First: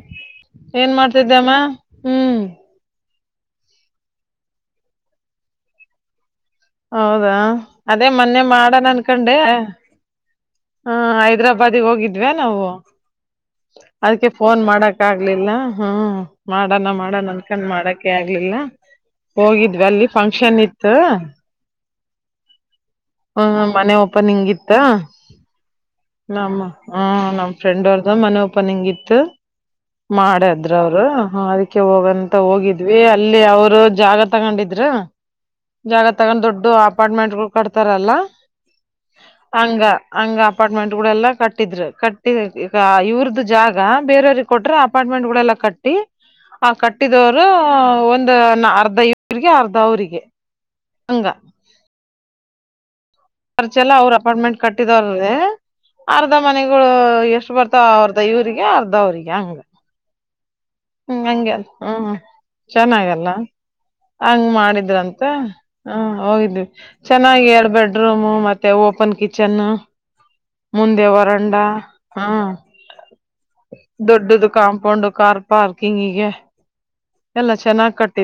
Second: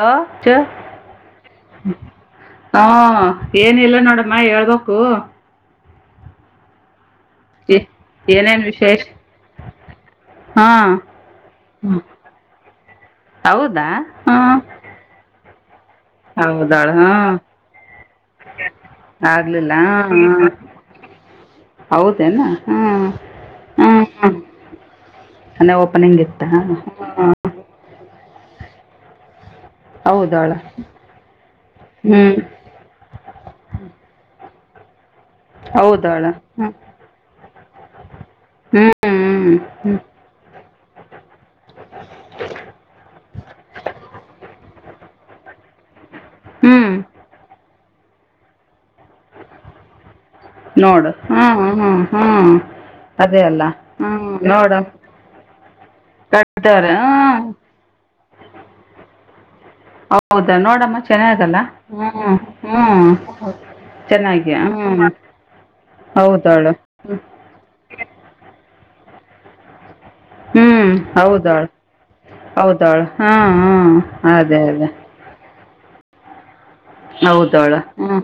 Hello ಕೆ ಏನ್ ಮಾಡ್ತಿದ್ದಮ್ಮ ಹ್ಮ್ ಹಾ ಏನಿಲ್ಲ ನೋಡಮ್ಮ ಹೇಳ್ಬೇಕು ಹೌದಾ ಏ- ಅದೇ ಮೊನ್ನೆ ಏನೇನ್ ಮಾಡಣ ವಿಶೇಷ ಅನ್ಕೊಂಡೆ ಹಾ ಹ ಹೈದ್ರಾಬಾದಿಗೆ ಹೋಗಿದ್ವ ನಾವು ಹೌದಾ ಅದಕ್ಕೆ ಹಾ ಫೋನ್ ಮಾಡಕ ಆಗ್ಲಿಲ್ಲ ಹ್ಮು ಮಾಡಣ ಹೌದಾಳ ಹಾ ಮಾಡಣ ಅನ್ಕಂಡ್ ಮಾಡಕೆ ಆಗ್ಲಿಲ್ಲ ಆಗ್ಲಿಲ್ಲ ಹೋಗಿದ್ವಿ ಅಲ್ಲಿ ಫಂಕ್ಷನ್ ಇತ್ತು ಹೌದೇನಾ ಹ್ಮ ಮನೆ ಓಪನಿಂಗಿತ್ತ ಮನೆ ಓಪನಿಂಗ್ ಇತ್ತ ನಮ್ಮ ಹ ನಮ್ ಫ್ರೆಂಡ್ ಅವರದು ಮನೆ ಓಪನಿಂಗ್ ಇತ್ತು ಹೌದಾಳ ಮಾಡಿದ್ರ ಅವರು ಅದಕ್ಕೆ ಹೋಗಂತ ಹ್ಮ್ ಹೋಗಿದ್ವಿ ಅಲ್ಲಿ ಅವ್ರು ಜಾಗ ತಗೊಂಡಿದ ದ್ರು ಜಾಗ ಹೌದಾಳ ತಗೊಂಡ ದೊಡ್ಡ ಹ್ಮ್ ಅಪಾರ್ಟ್ಮೆಂಟ್ಗಳು ಕಟ್ತಾರಲ್ಲ ಹ್ಮ್ ಹ್ಮ್ ಹಂಗ ಹ್ಮ್. ಹಂಗ ಅಪಾರ್ಟ್ಮೆಂಟ್ ಗಳೆಲ್ಲಾ ಕಟ್ಟಿದ್ರ ಕಟ್ಟಿ ಈಗ ಇವ್ರ್ದ ಜಾಗ ಬೇರೆಯವ್ರ ಕೊಟ್ರೆ ಅಪಾರ್ಟ್ಮೆಂಟ್ ಗಳೆಲ್ಲ ಕಟ್ಟಿ ಹ ಹ್ಮ್ ಕಟ್ಟಿದವರು ಒಂದು ನಾ ಅರ್ಧ ಅರ್ಧ ಇವ್ರಿಗೆ ಅರ್ಧ ಅವ್ರಿಗೆ ನೋಡು ಹಂಗ ಹ್ಮ ಹ್ಮ ಹ್ಮ ಹ್ಮ ಖರ್ಚೆಲ್ಲ ಅವ್ರ ಅಪಾರ್ಟ್ಮೆಂಟ್ ಕಟ್ಟಿದವ್ರದೇ ಅರ್ಧ ಕಟ್ಟಾರ ಮನೆಗಳು ಹ್ಮ್ ಎಷ್ಟು ಬರ್ತಾವ ಅರ್ಧ ಇವ್ರಿಗೆ ಅರ್ಧ ಅವ್ರಿಗೆ ಯಂಗ ಹೌದು ಹ್ಮ್ ಹಂಗೆ ಹ್ಮ್ ಹ್ಮ್ ಚೆನ್ನಾಗಲ್ಲ ಹಂಗ ಚೆನ್ನಾಗಿ ಹ್ಮ್ ಮಾಡಿದ್ರಂತ ಹ್ಮ ಹೋಗಿದ್ವಿ ಹೌದಾಳು ಚೆನ್ನಾಗಿ ಎರಡ್ ಬೆಡ್ರೂಮ್ ಮತ್ತೆ ಒಂದು ಕಿಚನ್ ಹ್ಮ್ ಮುಂದೆ ವರಂಡ ಹೌದಾಳು ಹ್ಮ ಹೌದಾಳು ಹ್ಮ ಹ್ಮ ಅದೇ ಅದೇ ಪಾರ್ಕಿಂಗ್ ಈಗೆ ಹೌದಾಳ ಹ್ಮ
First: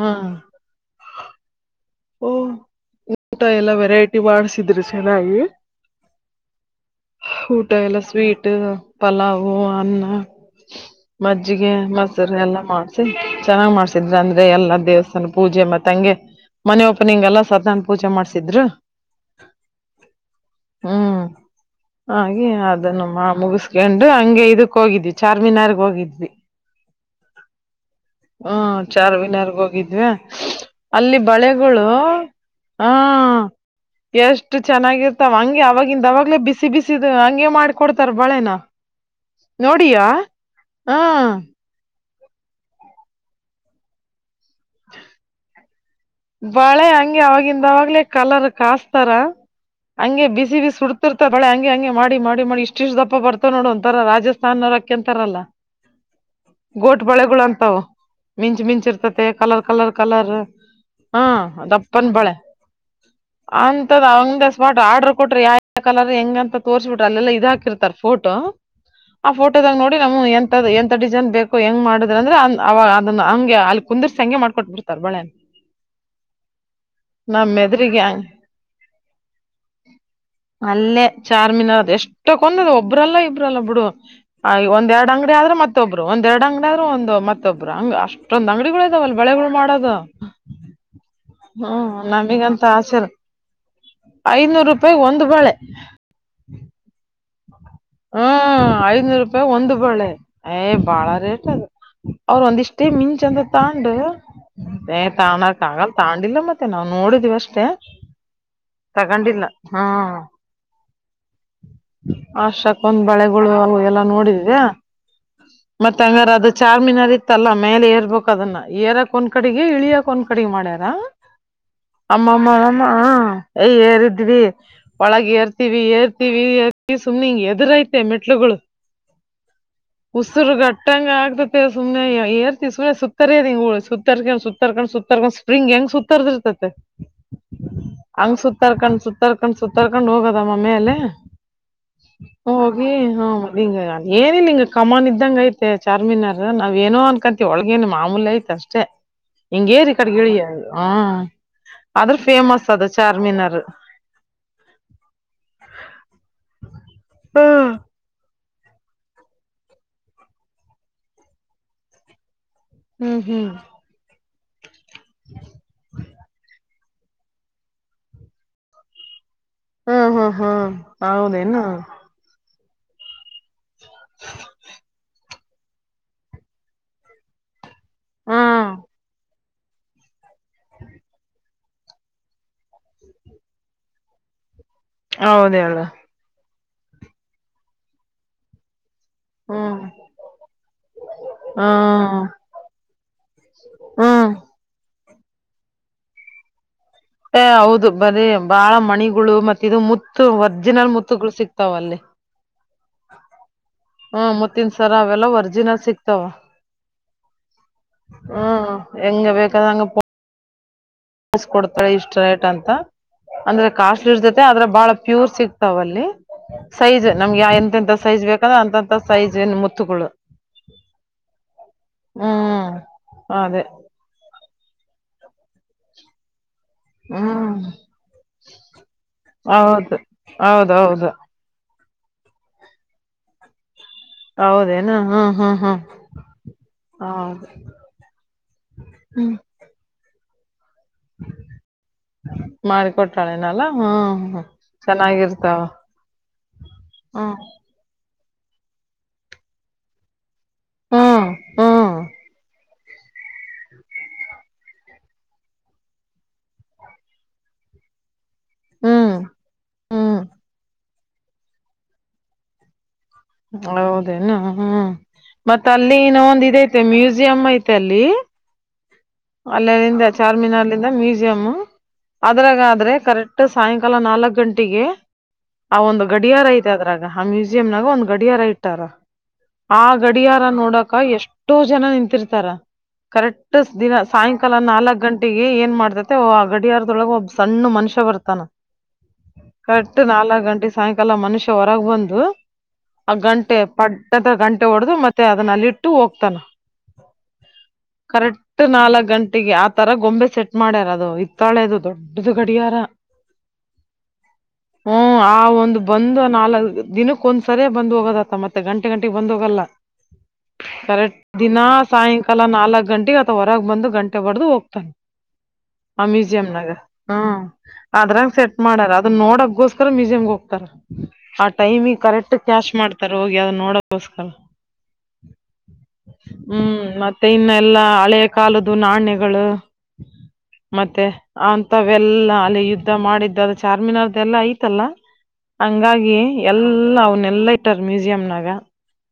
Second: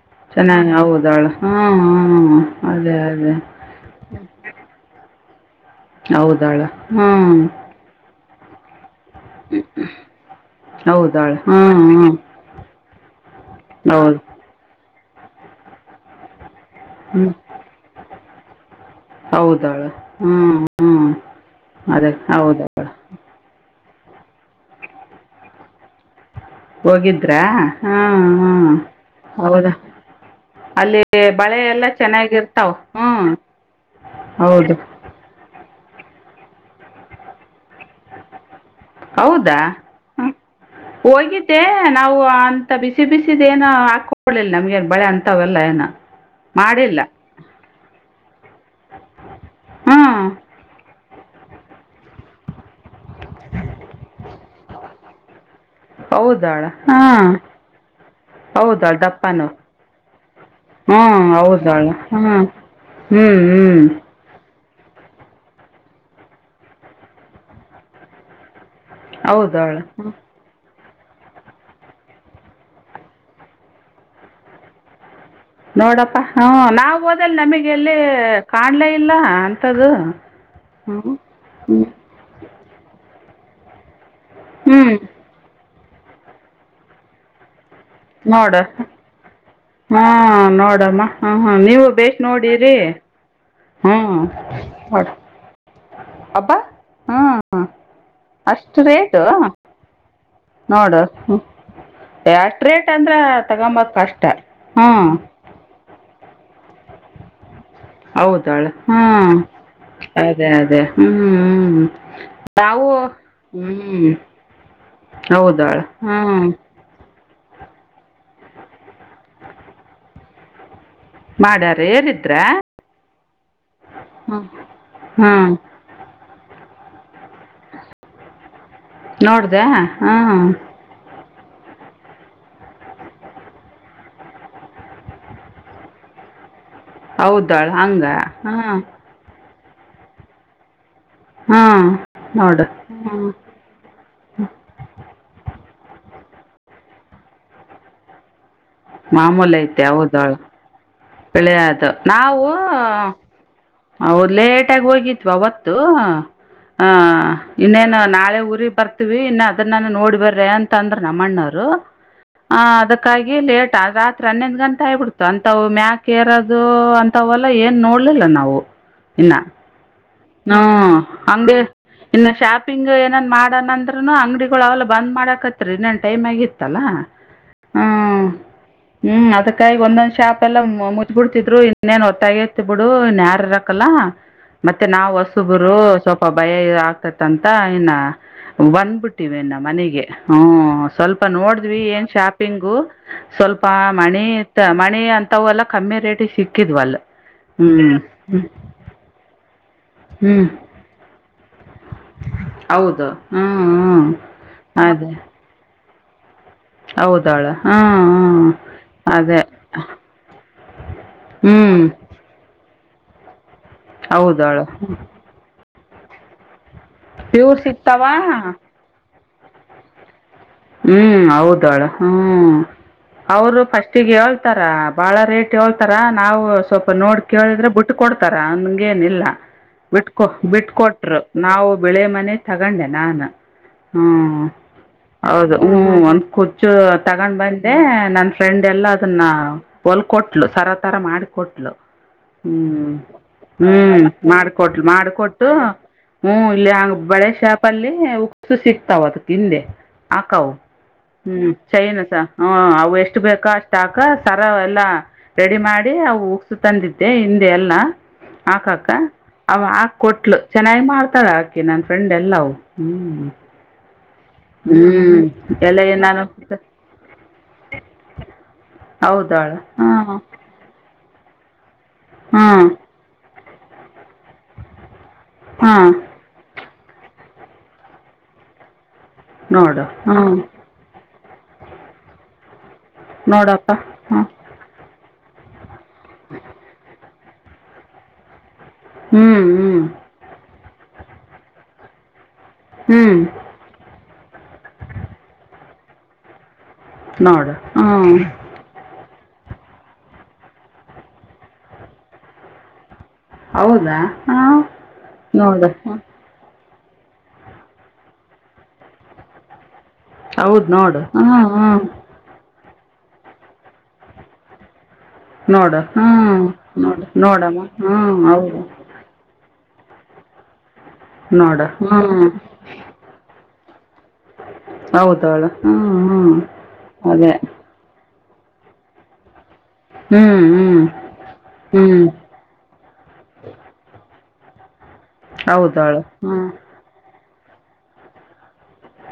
ಹ್ಮ್ ಚೆನ್ನಾಗಿ ಹೌದಾಳ ಹ್ಮ ಓ ಹ್ಮ ಅದೇ ಅದೇ ನ್ನಾಗಿ ಹೌದಾಳ ಹ್ಮ್ ಟ್ ಪಲಾವು ಅನ್ನ ಹೌದಾಳು ಮಜ್ಜಿಗೆ ಹ್ಮ್ ಹ್ಮ್ ಮೊಸರು ಎಲ್ಲ ಮಾಡ ಸರಿ ಚೆನ್ನಾಗಿ ಮಾಡಸಿದ್ರೆ ಹೌದು ಅಂದ್ರೆ ಎಲ್ಲ ದೇವಸ್ ಪೂಜೆ ಮತ್ತೆ ಹಂಗೆ ಮನ ಒಪನಿಂಗಲ್ಲ ಸತಾನ ಪೂಜೆ ಮಾಡ್ಸಿದ್ರು ಹೌದಾಳು ಹ್ಮ್ ಹ್ಮ್ ಅದೇ ಹಾಗೆ ಹೌದಾಳು ಅದನ್ನುಮ್ಮ ಮುಗಿಸ [unintelligible] ಹಂಗೆ ಇದಕ್ ಹೋಗಿದ್ವಿ ಚಾರ್ ಮಿನಾರ್ ಹೋಗಿದ್ವಿ ಹೋಗಿದ್ರಾ ಹ್ಮ್ ಹ್ಮ ಹ್ಮ್ ಚಾರ್ವಿನಾರ್ಗ ಹೌದಾ ಹೋಗಿದ್ವಿ ಅಲ್ಲಿ ಬಳೆ ಬಳೆಗಳು ಎಲ್ಲ ಚೆನ್ನಾಗಿರ್ತಾವ ಹ ಹ್ಮ್ ಎಷ್ಟು ಹೌದು ಚೆನ್ನಾಗಿರ್ತಾವ ಹಂಗೆ ಅವವಾಗಿಂದ ಅವವಾಗಲೇ ಬಿಸಿ ಬಿಸಿದು ಹಂಗೆ ಮಾಡ್ ಕೊಡ್ತಾರ ಬಾಳೆನ ಹೌದಾ ನೋಡಿಯಾ ಹಾಂ ಹಾ ಹೋಗಿದ್ದೆ ನಾವು ಅಂತ ಬಿಸಿ ಬಿಸಿದೇನ ಹಾಕೊಳಿಲ್ಲ ನಮ್ಗನ್ ಬಳೆ ಅಂತವಲ್ಲ ಏನ ಬಾಳೆ ಹಂಗೆ ಅವವಾಗಿಂದವಾಗ್ಲೇ ಕಲರ್ ಕಸ್ತಾರ ಹಾಂ ಹಂಗೆ ಬಿಸಿ ಬಿಸಿ ಸುಡ್ತಾ ರ್ತ ಬಳೆ ಹ ಹಾಗಂ ಹಂಗೆ ಮಾಡಿ ಮಾಡಿ ಮಾಡಿ ಇಷ್ಟ ಇಷ್ಟು ದಪ್ಪ ಬರ್ತಾವ ನೋಡು ಒಂಥರ ರಾಜಸ್ನರು ಅಕ್ಕಕಂತಾರಲ್ಲ ಹೌದಾಳ ಗೋಟ್ ಹಾಂ ಬಳೆಗಳು ಅಂತಾವ ಮಿಂಚು ಮಿಂಚ ಹೌದಾಳ ಇರ್ತತಿ ಕಲರ್ ಕಲರ್ ಕಲರ್ ಹಾ ಹ ಹೌದಾಳ ದಪ್ಪನ್ ಹಾ ಬಳೆ ಹ್ಮ್ ಹ್ಮ್ ಅಂತದ್ ಅಂದ ಆರ್ಡರ್ ಕೊಟ್ರಾ ಯ ಕಲರ್ ಹೆಂಗ ಅಂತ ತೋರಿಸಸಬ ಬಿಟ್ರೆ ಅಲ್ಲೆಲ್ಲ ಇದ ಹಾಕಿರ್ತರ್ ಫೋಟೋ ಆ ಫೋಟೋದಾಗ ಹೌದಾಳ ನೋಡಿ ಹ್ಞೂ ನಮ್ ಎಂತ ಎ ಡಿಜನ್ ಬೇಕು ಹೆಂಗ ಮಾಡುದ್ರ ಅಂದ್ರೆ ಅವ ಅದನ್ನ ಹಂಗೆ ಅಲ್ಲಿ ಕುಂದರ್ಸ ಹಂಗೆ ಮಾಡ್ಕೊಟ್ ಬಿಡ್ತಾರ ಬಳೆ ನೋಡಪ್ಪಾ ಹಾ ನಾವವು ಓದಲ್ ನಮಗೆ ಎಲ್ಲಿ ಮೆದ್ರಿಗೆ ಕಾಣಲೇ ಇಲ್ಲ ಅಂಥದು ಅಲ್ಲೇ ಲ್ಲ ಬುಡು ಒಂದ ಎರಡ್ ಅಂಗಡಿ ಆದ್ರೆ ಮತ್ ಮತ್ತೊಬ್ರು ಒಂದ ಎರಡುಂಗಡರು ಒಂದು ಮತ್ ಒಬ್್ರ ಅಂಗ ಅಷ್ಟೊಂದ್ ನೋಡು ಅಂಗಡಿಗಳು ಇದಾವಲ್ಲ ಬೆಳೆಗಳು ಮಾಡೋದು ಹ ಹ ನೀವು ಹ್ಮ್ ಬ ನಮಗಂತ ನೋಡಿರಿ ಆಸೆ ಐನೂರು ರೂಪಾಯಿ ಹ್ಮ ಒಂದು ಅಬ್ಬಾ ಹ್ಮ ಹ್ಮ ಐದನೂರು ರೂಪಾಯಿ ಒಂದು ಬಳೆ ಏ ನೋಡು ಬಾಳ ಹ್ಮ್. ರೇಟ್ ಅದು ಅವ್ರ ಅಷ್ಟು ಒಂದಿಷ್ಟೇ ರೇಟ್ ಅಂದ್ರೆ ಮಿಂಚ ಅಂದ ತಗೊಂಬಕ್ ತೊಂಡು ಕಷ್ಟ ಏ ಹ್ಮ್ ತಾಣಕ್ ಆಗಲ್ಲ ತಂಡಿಲ್ಲ ಮತ್ತೆ ನಾವವು ನೋಡಿದಿವವಿ ಅಷ್ಟೇ ಹೌದಾಳೆ ಹ್ಮ್ ಅದೇ ಅದೇ ಹ್ಮ್ ಅ ಶಕ ನಾವು ಒಂದ್ ಬಳೆಗಳು ಅ ಎಲ್ಲ ಹ್ಮ್ ನೋಡಿದ್ಯಾ ಹೌದಾಳು ಮತ್ತೆ ಹಂಗಾರ ಹ್ಮ್ ಅದು ಚಾರ್ಮಿನಾರ ತ್ತಲ್ಲ ಮೇಲೆ ಏರ್ಬೇಕು ಅದನ್ನ ಏರಕ್ ಒಂದ ಕಡೆಗೆ ಇಳಿಯಕ್ ಒಂದ್ ಕಡೆಗೆ ಮಾಡ್ಯ [inaudible] ಮಾಡ್ಯಾರ ಏರಿದ್ರ ಅಮ್ಮಮ್ಮಮ್ಮ ಯ ಏರಿದ್ವಿ ಹ್ಮ್ ಒಳಗ ಹ್ಮ್ ಏರ್ತಿವಿ ಏರ್ ಸುಮ್ನೆ ಹಿಂಗ ಎದುರ ಐತೆ ಮೆಟ್ಲುಗಳು ನೋಡ್ದ ಹಾ ಸು್ನೆ ಏರ್ತಿ ಸು್ನೆ ಸುತ್ತರದಿಂಗ ಹುಳ ಸುತ್ತರ್ಕೊಂಡ್ ಸುತ್ತರ್ಕೊಂಡು ಸುತ್ತರ್ಕೊಂಡ್ ಸ್ಪ್ರಿಂಗ್ ಹೆಂಗ ಸುತ್ತರ್ದಿರ್ತತೆ ಹೌದಾಳ ಹಂಗ ಹಂಗ್ ಹಾ ಸುತ್ತರ್ಕೊಂಡ್ ಸುತ್ತರ್ಕೊಂಡ್ ಸುತ್ತರ್ಕೊಂಡ್ ಹೋಗೋದ ಮಮ್ಮಿ ಅಲ್ಲಿ ಹ್ಮ್ ನೋಡು ಹೋಗಿ ಹ ಹ್ಮ್ ಮ ಹಿಂಗ ಏನಿಲ್ಲ ಹಿಂಗ ಕಮನ್ ಇದ್ದಂಗ ಐತೆ ಚಾರ್ಮೀನಾರ ನಾವೇಏನೋ ಅನ್ಕಂತತಿ ಒಳಗೇನ್ ಮಾಮೂಲಿ ಆಯ್ತಾ ಎಂಗೇರಿ ಕಡೆಗ ಇಳಿಯ ಬೆಳೆಯದು ಆದ್ರ ನಾವು ಫೇಮಸ್ ಅದ ಚಾರ್ಮಿನಾರ್ ಅವರ್ ಲೇಟಗ ಹೋಗಿದ್ವ ಅವತ್ತು ಹ ಹ್ಮ್ ಇನ್ನೇನು ನಾಳೆ ಬರ್ತೀವಿ ಇನ್ನು ಅದನ್ನಾನ ನೋಡ್ ಬರ್ರ ಅಂತ ಅಂದ್ರ ನಮ್ಮಣ್ಣರು ಹ ಹ್ಮ್ ಅದಕ್ಕಾಗಿ ಲೇಟ್ ಹ್ಮ್ ಆ ರಾತ್ ಹನ್ನೊಂದು ಗಂಟ ಹ್ಬಿಡ್ತು ಅಂತವು [unintelligible] ಅಂತವಲ್ಲ ಏನ್ ನೋಡ್ಲಿಲ್ಲ ನಾವು ಇನ್ನ ಹ್ಮ್ ಹ್ಮ್ ಹ್ಮ ಹ್ಮ್ ಹಂಗೆ ಹೌದೇನು ಇನ್ನು ಶಾತ್ ಪಿಂಗ್ ಏನನ್ ಮಾಡಣ ಅಂಗಡಿಗಳು ಅವಲ ಬಂದ್ ಮಾಡಕತ್ರಿ ಇನ್ನೇನು ಟೈಮ್ ಆಗಿತ್ತಲ್ಲ ಹ್ಮ್ ಹ್ಮ್ಮ್ ಅದಕ್ಕಾಗಿ ಒಂದೊಂದ್ ಶಾಪ್ ಲ್ಲ ಮುಚ್ ಬಿಡ್ತಿದ್ರು ಇನ್ನೇನ್ ಹೊತ್ತಾಗಿತ್ತ ಬಿಡು ಇನ್ಯಾರ ಇರಕಲ್ಲ ಮತ್ತೆ ಮತ್ತೆ ನಾವು ಹೌದ ಹೊಸಬ್ರು ಹೇಳ ಸ್ವಲ್ಪ ಭಯ ಆಗ್ತತ್ ಅಂತ ಇನ ಬಂದ್ಬಿಟ್ಟು ಹ್ಮ್ ಮನೆಗೆ ಹ್ಮ ಸ್ವಲ್ಪ ನೋಡಿದ್ವಿ ಏನ್ ಹ್ಮ್ ಶಾಪಿಂಗು ಸ್ವಲ್ಪ ಮಣಿ ಹ್ಮ್ ಇ ಮಣಿ ಅಂತ ತವಲ್ಲ ಕಮ್ಮಿ ರೇಟಿಗೆ ಸಿಕ್ಕಿದ್ವಲ್ಲ ಅ ಹೌದು ಹ್ಮ್ ಬರಿೀ ಬಾಳ ಮಣಿಗಳು ಮತ್ತ ಇದು ಹ್ಮ್ ರ್ಜಿನಲ್ ಮುತ್ತುಗಳು ಸಿಕ್ತಾವಲ್ಲಿ ಹೌದು ಹ್ಮ್ ಹ್ಮ್ ಮುತ್ತಿನ ಸರ ಅವೆಲ್ಲ ವರ್ಜಿನಲ್ ನ ಸಿಕ್ಕತಾವಾ ಹೌದಾಳ ಹಾ ಹ್ಮ ಅದೇ ಸ [unintelligible] ಹ್ಮ್ ಕೊಡ್ತಾಳೆ ಇಷ್ಟ ರೇಟ್ ಅಂತ ಅಂದ್ರೆ ಕಾಸ್ಟ್ ಇರ್ ಜತತೆ ಅದ್ರ ಹೌದಾಳು ಬಹಳ ಪ್ಯೂರ್ ಸಿಗ್ ತವಲ್ಲಿ ಸೈಜ್ ನಮ್ಗೆ ಪ್ಯೂರ್ ಎಂತಂತ ಸಿಗ್ತಾವ ಸೈಜ್ೇಕಂದ್ರೆ ಅಂತಂತ ಸೈಜ್ ಏನು ಮುತ್ತುಗಳು ಹ್ಮ್ ಹೌದಾಳ ಹ್ಮ್ ಅವರು ಅದೇ ಫಸ್ಟಿಗೆ ಹಳ್ ತರಾ ಬಾಳ ರೇಟ್ ಯೋಳ್ತರಾ ನಾವು ಸ್ವಲ್ಪ ನೋಡ್ ಹ್ಮ್ ಕೇಳಿದ್ರೆ ಬಿಟ್ ಕೊಡ್ತಾರ ಹಂಗೆನಿಲ್ಲ ಹೌದು ಬಿಟ್ಕೊ ಹೌದೌದು ಬಿಟ್ಕೊಟ್ರು ನಾವು ವಿಳೆ ಮನೆ ತಗೊಂಡೆ ನಾನು ಹ್ಮ್ ಹೌದೇನು ಹುಂ. ಹೌದು ಹ್ಮ ಒಂದ್ ಖುರ್ಚು ತಗೊಂಡ್ ಹೌದು ಬಂದೆ ನನ್ ಫ್ರೆಂಡ್ ಎಲ್ಲಾ ಅದನ್ನ [unintelligible] ಕೊಟ್ಲು ಸರತ್ ತರ ಮಾಡಿಕೊಟ್ಲು ಹ್ಮ್ ಮಾಡಿಕೊಟ್ಟಾಳೆನಲ್ಲ ಹ್ಮ್ ಹ್ಮ್ ಮಾಡ್ಕೊಟ್ಲು ಮಾಡ್ಕೊಟ್ಟು ಚೆನ್ನಾಗಿರ್ತಾವ ಹ್ಮ್ ಇಲ್ಲಿ ಹಂಗ ಬಳೆ ಹ್ಮ್ ಶಾಪ್ ಅಲ್ಲಿ ಸು ಸಿಕ್ತಾವತ ತಿನ್ಂದೇ ಆಕೌ ಹ್ಮ್ ಚೈನು ಸಹ ಅವೇ ಎಷ್ಟು ಬೇಕಾ ಅಷ್ಟಾಕ ಸರ ಎಲ್ಲ ರೆಡಿ ಮಾಡಿ ಅ ಉಕ್ಸು ತಂದಿದ್ದೆ ಹಿಂದೆಯಲ್ಲ ಹಾಕಾಕ ಹ್ಮ್ ಅವ ಹಾಕ್ ಹ್ಮ್ ಕೊಟ್ಲು ಚೆನ್ನಾಗಿ ಮಾಡ್ ಒತ್ತಳ ಹಾಕಿ ನನ್ ಫ್ರೆಂಡ್ ಎಲ್ಲಾವು ಹ್ಮ್. ಹೌದ್ [unintelligible] ಹ್ಮ್ ಮತ್ ಎಲ್ಲ ಅಲ್ಲಿ ನಾನು ಇನ್ನೊಂದು ಇದ್ ಐತೆ ಮ್ಯೂಸಿಯಂ ಐತೆ ಅಲ್ಲಿ ಹೌದಾಳ ಹಾ ಅಲ್ಲಲ್ಲಿಂದ ಚಾರ್ಮಿನಾರ್ ನಿಂದ ಮ್ಯೂಸಿ ಜಮ್ಮು ಹಾ ಅದ್ರಾಗಾದ್ರೆ ಕರೆಕ್ಟ್ ಟ್ ಸಾಯಂಕಾಲ ನಾಲ್ಕಕ್ ಗಂಟೆಗೆ. ಹಾ ಅವಂದು ಗಡಿಯಾರ ಐತ್ ಮ ಅದ್ರಾಗ ಆ ಮ್ಯೂಸಿಯಂನಾಗ ಒಂದ್ ಗಡಿಯಾರ ಇಟ್ಟಾರ. ನೋಡು ಆ ಹ್ಮ್ ಗಡಿಯಾರ ನೋಡಕ ಎಷ್ಟ ಟೂ ಜನ ನಿಂತಿರ್ತಾರ ಕರೆಕ್ಟೀಸ್ ನೋಡಪ್ಪ ದಿನಸ್ ಹ್ಮ್ ಸಾಯಂಕಾಲ ನಾಲಕ್ ಗಂಟ್ ಟಿ ಏ ಏನ್ ಮಾಡ್ತ್ ಜೊತೆ ಗಡಿಯಾರ್ದೊಳಗೆ ಒಬ್ ಸಣ್ ಮನುಷ್ಯ ಬರ್ತಾನ. ಹ್ಮ್ ಹ್ಮ್ ಕರೆಕ್ಟ ನಾಲಕ್ ಗಂಟೆ. ಸಾಯಂಕಾಲ ಮನುಷ್ಯ ಹೊರಗ ಬಂದು ಆ ಹ್ಮ್ ಗಂಟೆ ಪಟ್ ಅಂತ ಗಂಟೆ ಹೊಡೆದು ಮತ್ತೆ ಅದನ್ನಲ್ಲಿಟ್. ಟು ಹೋಗ್ತಾನ. ನಾಗ ಹ್ಮ್ ಕರೆಕ್ಟ್ ನಾಲ್ಕ್ ಗಂಟೆಗೆ ಆ ತರ ಗೊಂಬೆ ಸೆಟ್ ಮಾಡ್ಯಾರ ಅದು ಇತ್ತಾಳೆ ಅದು ದೊಡ್ಡದು ಗಡಿಯಾರ ಹೌದಾ ಹಾಂ ಹ್ಮ್ ಆ ನೋಡು ಒಂದು ಹ್ಮ್. ಬಂದು ನಾಲ್ ದಿನಕ್ಕೊಂದ್ಸರಿ ಬಂದ ಹೋಗೋದ ಅಕ್ಕ ಮತ್ತೆ ಗಂಟೆ ಗಂಟೆಗೆ ಬಂದ ಹೋಗಲ್ಲ ಹೌದ್ ನೋಡು ಕರೆಕ್ಟ್ ಹ್ಮ್ ದಿನ ಹ್ಮ್ ಸಾಯಂಕಾಲ ನಾಲ್ಕು ಗಂಟೆಗೆ ತ ಹೊರಗ ಬಂದ ಗಂಟೆ ಹೊಡೆದು ಹೋಗ್ತಾನೆ ನೋಡ ಹ್ಮ ಹ್ಮ್ ನೋಡಮ್ಮ ಹ್ಮ ಹೌದು [unintelligible] ಮ್ಯೂಸಿಯಮಗ ಹೋಗ್ತಾರ ಆ ನೋಡು ಟೈಮಿಗ ಹ್ಮ್ ಕರೆಕ್ಟ್ ಕ್ಯಾಶ್ ಮಾಡ್ತಾರೆ ಹೋಗಿ ಅದ ನೋಡ ಗೊಸ್ಕರ ಹೌದವಳು ಹ್ಮ್ ಹ್ಮ್ ಮತ್ತೆ ಅದೇ ಇನ್ನೆಲ್ಲಾ ಹಳೆ ಕಾಲ ದ ನಾಣ್ಯಗಳ ಹ್ಮ್ ಹ್ಮ್ ಮತ್ತೆ ಹ್ಮ್ ಅಂತವೆಲ್ಲಾ ಅಲ್ಲಿ ಯುದ್ಧ ಮಾಡಿದ್ದಾಗ ಚಾರ್ಮಿನಾರ್ ದೆಲ್ಲಾ ಐತಲ್ಲಾ ಹೌದವಳು ಹಂಗಾಗಿ ಹ್ಮ್ ಎಲ್ಲಾ ಅವನ ಲ್ಲ ಇಟ್ಟರ್ ಮ್ಯೂಸಿಯಂನಾಗ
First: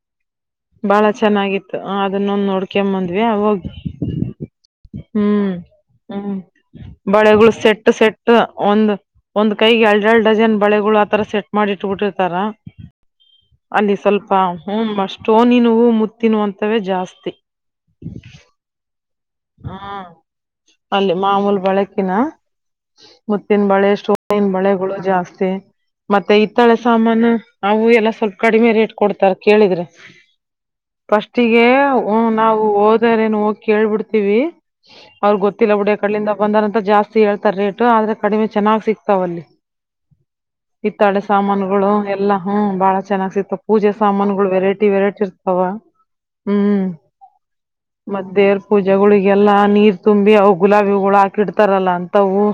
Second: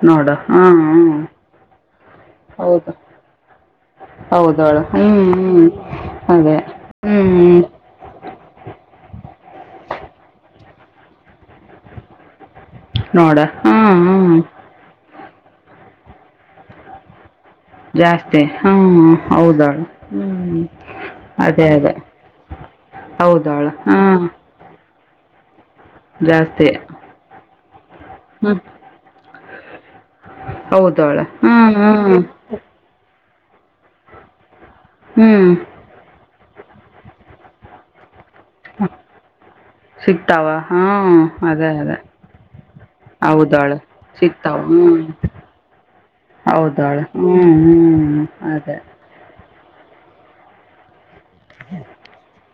ನೋಡು ಹ್ಮ್ ಬಹಳ ಹ್ಮ್ ಚೆನ್ನಾಗಿತ್ತು ಅದನ್ನೊಂದ ನೋಡಕೆಂಡ ಹೌದು ಬಂದವ್ಯಾ ಹೋಗಿ ಹ್ಮ್ ಹ್ಮ್ ಅದೇ ಬಳೆಗಳು ಹ್ಮ್ ಸೆಟ್ಟು ಸೆಟ್ಟ ಟ್ಟ ಒಂದ್ ಒಂದ್ ಕೈಗೆ ಎರಡ ಎರಡ್ ಡಜನ್ ಬಳೆಗಳು ಆತರ ಸೆಟ್ ಮಾಡಿ ಇಟ್ಬಿಟ್ಟಿರ್ತಾರ ನೋಡ ಅಲ್ಲಿ ಹ್ಮ್ ಸ್ವಲ್ಪ ಹ್ಮ್ ಹ್ಮ್ ಸ್ಟೋನಿನವು ಮುತ್ತಿನಂತವೇ ಜಾಸ್ತಿ ಜಾಸ್ತಿ ಹ್ಮ ಹೌದಾಳ ಹಾ ಹ್ಮ ಅಲ್ಲಿ ಮಾಮೂಲ್ ಅದೇ ಅದೇ ಬಳಕಿನ ಹೌದಾಳ ಮುತ್ತಿನ ಬಳೆ ಹ್ಮ ಸ್ಟೋನಿನ ಬಳೆಗಳು ಜಾಸ್ತಿ ಮತ್ತೆ ಹಿತ್ತಾಳೆ ಸಾಮಾನು ಅವು ಎಲ್ಲ ಸ್ವಲ್ಪ ಹ್ಮ್ ಕಡಿಮೆ ರೇಟ್ ಕೊಡ್ತಾರ ಕೇಳಿದ್ರೆ ಹೌದಾಳ ಫಸ್ಟಿಗೆ ಹ್ಮ್ ಹ್ಮ್ ನಾವು ಹೋದರೆ ನ ಹೋಗಿ ಕೇಳ್ಬಿಡ್ತೀವಿ ಅವ್ರ ಹ್ಮ್ ಗೊತ್ತಿಲ್ಲ ಬುಡಿಯ ಕಡಿಂದ ಬಂದಾರಂತ ಜಾಸ್ತಿ ಹೇಳ್ತಾರೆ ರೇಟ್ ಆದ್ರೆ ಕಡಿಮೆ ಚೆನ್ನಾಗ್ ಸಿಕ್ತಾವ ಅಲ್ಲಿ ಸಿಗ್ತಾವ ಹಿತ್ತಾಳೆ ಹ್ಮ್ ಅದೇ ಸಾಮಾನುಗಳು ಅದೇ ಎಲ್ಲಾ ಹ ಬಹಳ ಚೆನ್ನಾಗ್ ಸಿಕ್ತಾವ ಹೌದಾಳ ಪೂಜೆ ಸಾಮಾನುಗಳು ಸಿಗ್ತಾವ ವೆರೈಟಿ ವೆ ಹ್ಮ್ ಹಚ್ಚಿರ್ತಾವ ಹ್ಮ್ ಹೌದಾಳ ಹ್ಮ್ ಹ್ಮ್ ಮತ್ತೆ ದೇವರ ಅದೇ ಪೂಜೆಗೆ ಎಲ್ಲ ನೀರ್ ತುಂಬಿ ಅವು ಗುಲಾಬಿಗಳು ಹಾಕಿ ಇಡ್ತಾರಲ್ಲ ಅಂತವು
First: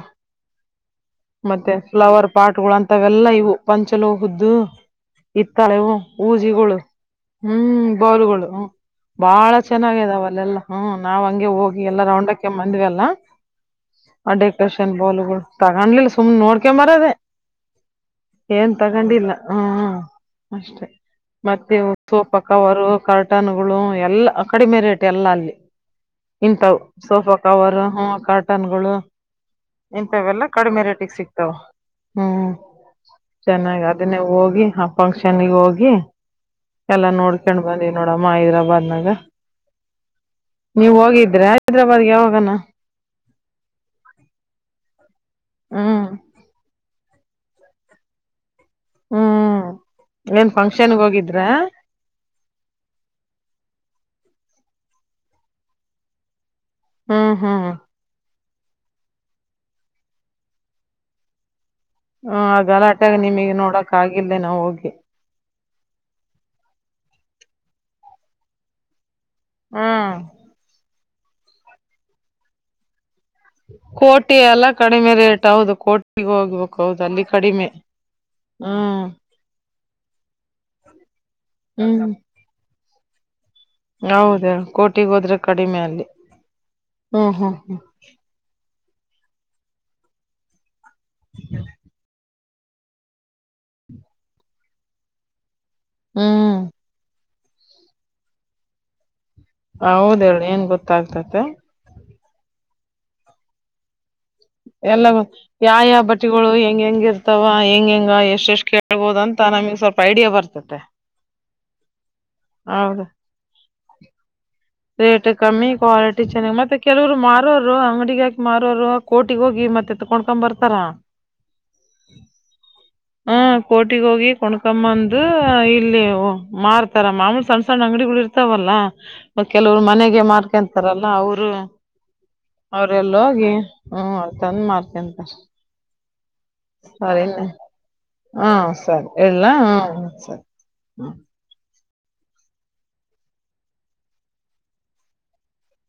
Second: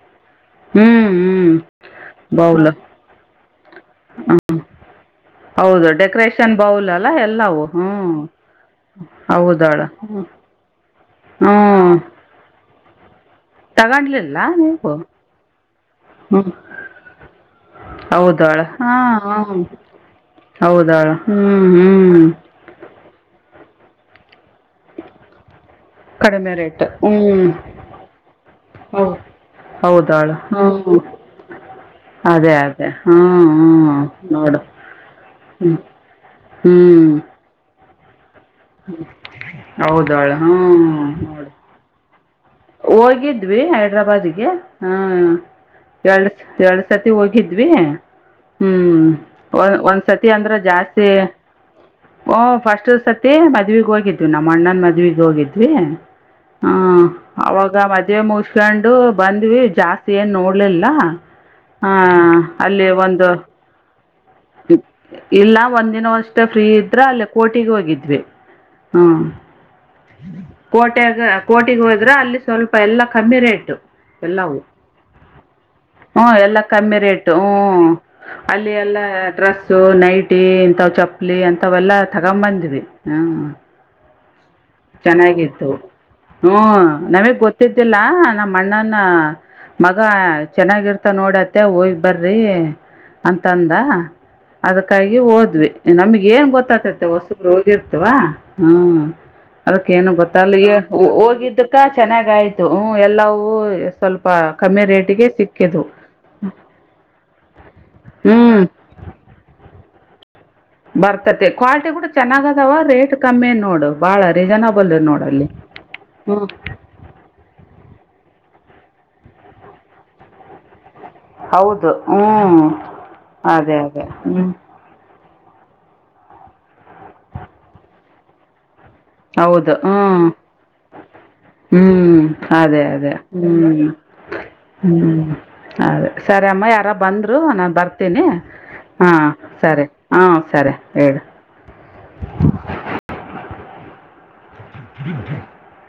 ಹ್ಮ್ ಹ್ಮ್ ಮತ್ತೆ ಫ್ಲವರ್ ಬೌಲ್ ಪಾಟ್ಗಳು ಅಂತವೆಲ್ಲಾ ಇವು ಹ್ಮ್ ಪಂಚಲೋಹದ್ದು ಹೌದು ಹಿತ್ತಾಳೆವು ಡೆಕೋರೇಷನ್ ಊಜಿಗಳು ಬೌಲ್ ಅಲ್ಲ ಎಲ್ಲವು ಹ್ಮ್ ಬೋಲ್ಗಳು ಬಾಳ ಹೌದಾಳ ಚೆನ್ನಾಗ ಇದಾವ ಅಲ್ಲೆಲ್ಲಾ ಹ್ಮ್ ನಾವ್ ಹಂಗೆ ಹೋಗಿ ಹ್ಮ್ ಎಲ್ಲಾ ರೌಂಡಕ್ಕೆ ಬಂದುವೇಲ್ಲ ಆ ತಗೊಂಡ್ಲಿಲ್ಲ ಡೆಕರಷನ್ ನೀವು ಬಾಲುಗಳು ತಗೊಂಡ್ಲಿಲ್ಲ ಸುಮ್ನೆ ಹ್ಮ್ ನೋಡ್ಕೊಂಬರದೆೇ ಹೌದಾಳ ಏನ್ ಹಾ ತಗೊಂಡಿಲ್ಲ ಹ ಅಷ್ಟೆ ಹೌದಾಳ ಹ್ಮ್ ಮತ್ತೆ ಸೋ ಹ್ಮ್ ಪಕ್ಕವ ಕಾರ್ಟನ್ ಗಳು ಎಲ್ಲ ಕಡಿಮೆ ರೇಟ್ ಎಲ್ಲ ಅಲ್ಲಿ ಕಡಿಮೆ ಇಂತವು ರೇಟ್ ಸೋಫಾ ಹ್ಮ್ ಕವರ್ ಹ ಕಾರ್ಟನ್ಗಳು ಹೌದು ಹೌದಾಳು ಇಂತವೆೆಲ್ಲಾ ಕಡಿಮೆ ಹ್ಮ್ ರೇಟಿಗೆ ಸಿಕ್ತಾವ ಹ್ಮ್ ಅದೇ ಅದೇ ಹ್ಮ್ ಚೆನ್ನಾಗಿ ಹ್ಮ್ ಅದನ್ನೇ ನೋಡು ಹೋಗಿ ಆ ಫಂಕ್ಷನ್ಗ ಹ್ಮ್ ಹೋಗಿ ಎಲ್ಲಾ ಹ್ಮ್ ನೋಡ್ಕೊಂಡ್ ಬಂದಿಲ್ಲ ಅಮ್ಮ ಹೈದ್ರಾಬಾದ್ನಾಗ ಹೌದಾಳು ನೀವ ಹ್ಮ್ ಹೋಗಿದ್ರೆ ನೋಡು ಹೈದ್ರಾಬಾದ್ಗೆ ಯಾವಾಗನ ಹೋಗಿದ್ವಿ ಹೈದ್ರಾಬಾದ್ ಗೆ ಹ ಹ್ಮ ಹ್ಮ್ ಹೇಳ್ ಹೇಳ್ ಸತಿ ಹೋಗಿದ್ವಿ ಹ್ಮ ಹ್ಮ್ ಒಂದ್ ಸತಿ ಏನ್ ಅಂದ್ರೆ ಫಂಕ್ಷನ್ಗೆ ಜಾಸ್ತಿ ಹೋಗಿದ್ರ ಓ ಫಸ್ಟ್ ಸತಿ ಮದ್ವೆಗೆ ಹೋಗಿ ಇ ನಮ್ಮ ಅಣ್ಣನ್ ಮದ್ವೆ ಗೆ ಹೋಗಿದ್ವಿ ಹಾ ಹ್ಮ್ ಹ್ಮ್ ಅವಾಗ ಮದ್ವೆ ಮು ಇಕೊಂಡು ಬಂದ್ವಿ ಜಾಸ್ತಿ ಏನ್ ನೋಡ್ಲಿಲ್ಲ ಹ ಗಲಾಟೆಗೆ ನಿಮಿಗೆ ನೋಡಕ್ ಆಗಿಲ್ಲ ಏನೂ ಹೋಗಿ ಒಂದ್ ನವಷ್ಟೇ ಫ್ರೀ ಇದ್ರ ಅಲ್ಲೇ ಕೋರ್ಟಿಗೆ ಹೋಗಿದ್ವಿ ಹ್ಮ ಹ್ಮ ಕೋಟೇಗ ಕೋಟಿ ಹೋಗ ದ್ರ ಅಲ್ಲಿ ಸ್ವಲ್ಪ ಎಲ್ಲ ಕಮ್ಮಿ ರೇಟ್ ಕೋಟಿ ಎಲ್ಲವು ಎಲ್ಲ ಕಡಿಮೆ ರೇಟ್ ಹೌದು ಹ್ಮ ಕೋಟಿಗೆ ಎಲ್ಲ ಹೋಗ್ಬೇಕು ಕಮ್ಮಿ ಹೌದು ಅಲ್ಲಿ ರೇಟ್ ಕಡಿಮೆ ಹ್ಮ ಅಲ್ಲಿ ಎಲ್ಲ ಹ್ಮ್ ಡ್ರೆಸ್ಸು ನೈಟಿ ಇಂತ್ ಚಪ್ಪಲಿ ಅಂತಾವೆಲ್ಲ ಹ್ಮ್ ತಗೊಂಡ್ ಬಂದ್ವಿ ಹಾ ಹೌದಳು ಚೆನ್ನಾಗಿತ್ತು ಹ್ಮ ಹ್ಮ್ ನಮೀಗೆ ಹ್ಮ್ ಹ್ಮ್ ಗೊತ್ತಿದ್ದಿಲ್ಲ ನಮ್ಮ ಅಣ್ಣನ್ನು ಹ ಮಗ ಚೆನ್ನಾಗಿರ್ತ ನೋಡ ಅತ್ತೆ ಹೋಗ್ ಬರ್ರಿ ಅಂತ ಅಂದ ಅದಕ್ಕಾಗಿ ಓದ್ವಿ ನಮ್ಗೆ ಏನ್ ಹ್ಮ್ ಗೊತ್ತಾಗ್ತತೆೆ ವಸ್ತು ರೋಜಾಇಡ್ತೀವ ಹ್ಮ್ ಅದಕ್ಕ ಏನು ಹೌದ್ ಗೊತ್ತಾ ಹೇಳಿ ಏನ್ ಅಲ್ಲಿಗೆ ಗೊತ್ತಾಗ್ತತೆ ಹೋಗಿದ್ದಕ್ಕ ಚೆನ್ನಾಗ ಆಯ್ತು ಹ ಎಲ್ಲವೂ ಸ್ವಲ್ಪ ಕಮ್ಮಿ ಎಲ್ಲ ರೇಟಿಗೆ ಯಾವ ಸಿಕ್ಕಿದ್ವು ಯಾವ ಬಟ್ಟಿಗಳು ಹೆಂಗ್ ಹೆಂಗ ಇರ್ತಾವ ಹೆಂಗ ಹೆಂಗ ಹ್ಞೂ ಎಷ್ಟ್ ಎಷ್ಟ್ ಕೇಳ್ಬೋದ ಅಂತ ನಮಗ್ ಸ್ವಲ್ಪ ಐಡಿಯಾ ಬರುತ್ತೆ ಭರ್ತತೆ ಕ್ವಾಲಿಟಿ ಕೂಡ ಚೆನ್ನಾಗ ಅದಾವ ಹೌದು ರೇಟ್ ಕಮ್ಮಿ ನೋಡು ಬಾಳ ರೇಟ್ ಕಮ್ಮಿ ಕ್ವಾಲಿಟಿ ಹ್ಞೂ ಚೆನ್ನಾಗಿ ಮತ್ತೆ ಕೆಲವರು ಮಾರೋರು ಅಂಗಡಿಿಗೆಾಕ ಮರವ್ರು ಕೋಟಿಗ ಹೋಗಿ ಮತ್ತೆ ಕೊಂಡ್ಕೊಂಡ್ ಬರ್ತಾರಾ ಹೌದು ಹ್ಮ್ ಅದೇ ಅದೇ ಹ್ಮ್ ಅ ಇಲ್ಲಿ ಮಾರ್ತಾರ ಮಾಮೂಲ್ ಸಣ್ಣ ಸಣ್ಣ ಅಂಗಡಿಗಳು ಇರ್ತಾವಲ್ಲ ಹೌದು ಕೆಲವ್ರು ಮನೆಗೆ ಹ್ಮ್ ಮಾರ್ಕೊಂತಾರಲ್ಲ ಅವರು ಹ್ಮ್ ಅದೇ ಅದೇ ಅವ್ರೆಲ್ಲ ಹೋಗಿ ಹ್ಮ್ ತಂದ್ ಹ್ಮ್ ಮಾರ್ಕೊಂತಾರ ಅದೇ ಸರಿ ಅಮ್ಮ ಯಾರ ಬಂದ್ರು ಸರಿನೆ ನಾನು ಬರ್ತೀನಿ ಹಾ ಸರಿ ಹಾ ಇಡ್ಲಾ ಸರಿ ಹ್ಮ್ ಹಾ ಸರಿ ಹೇಳಿ [inaudible] [inaudible]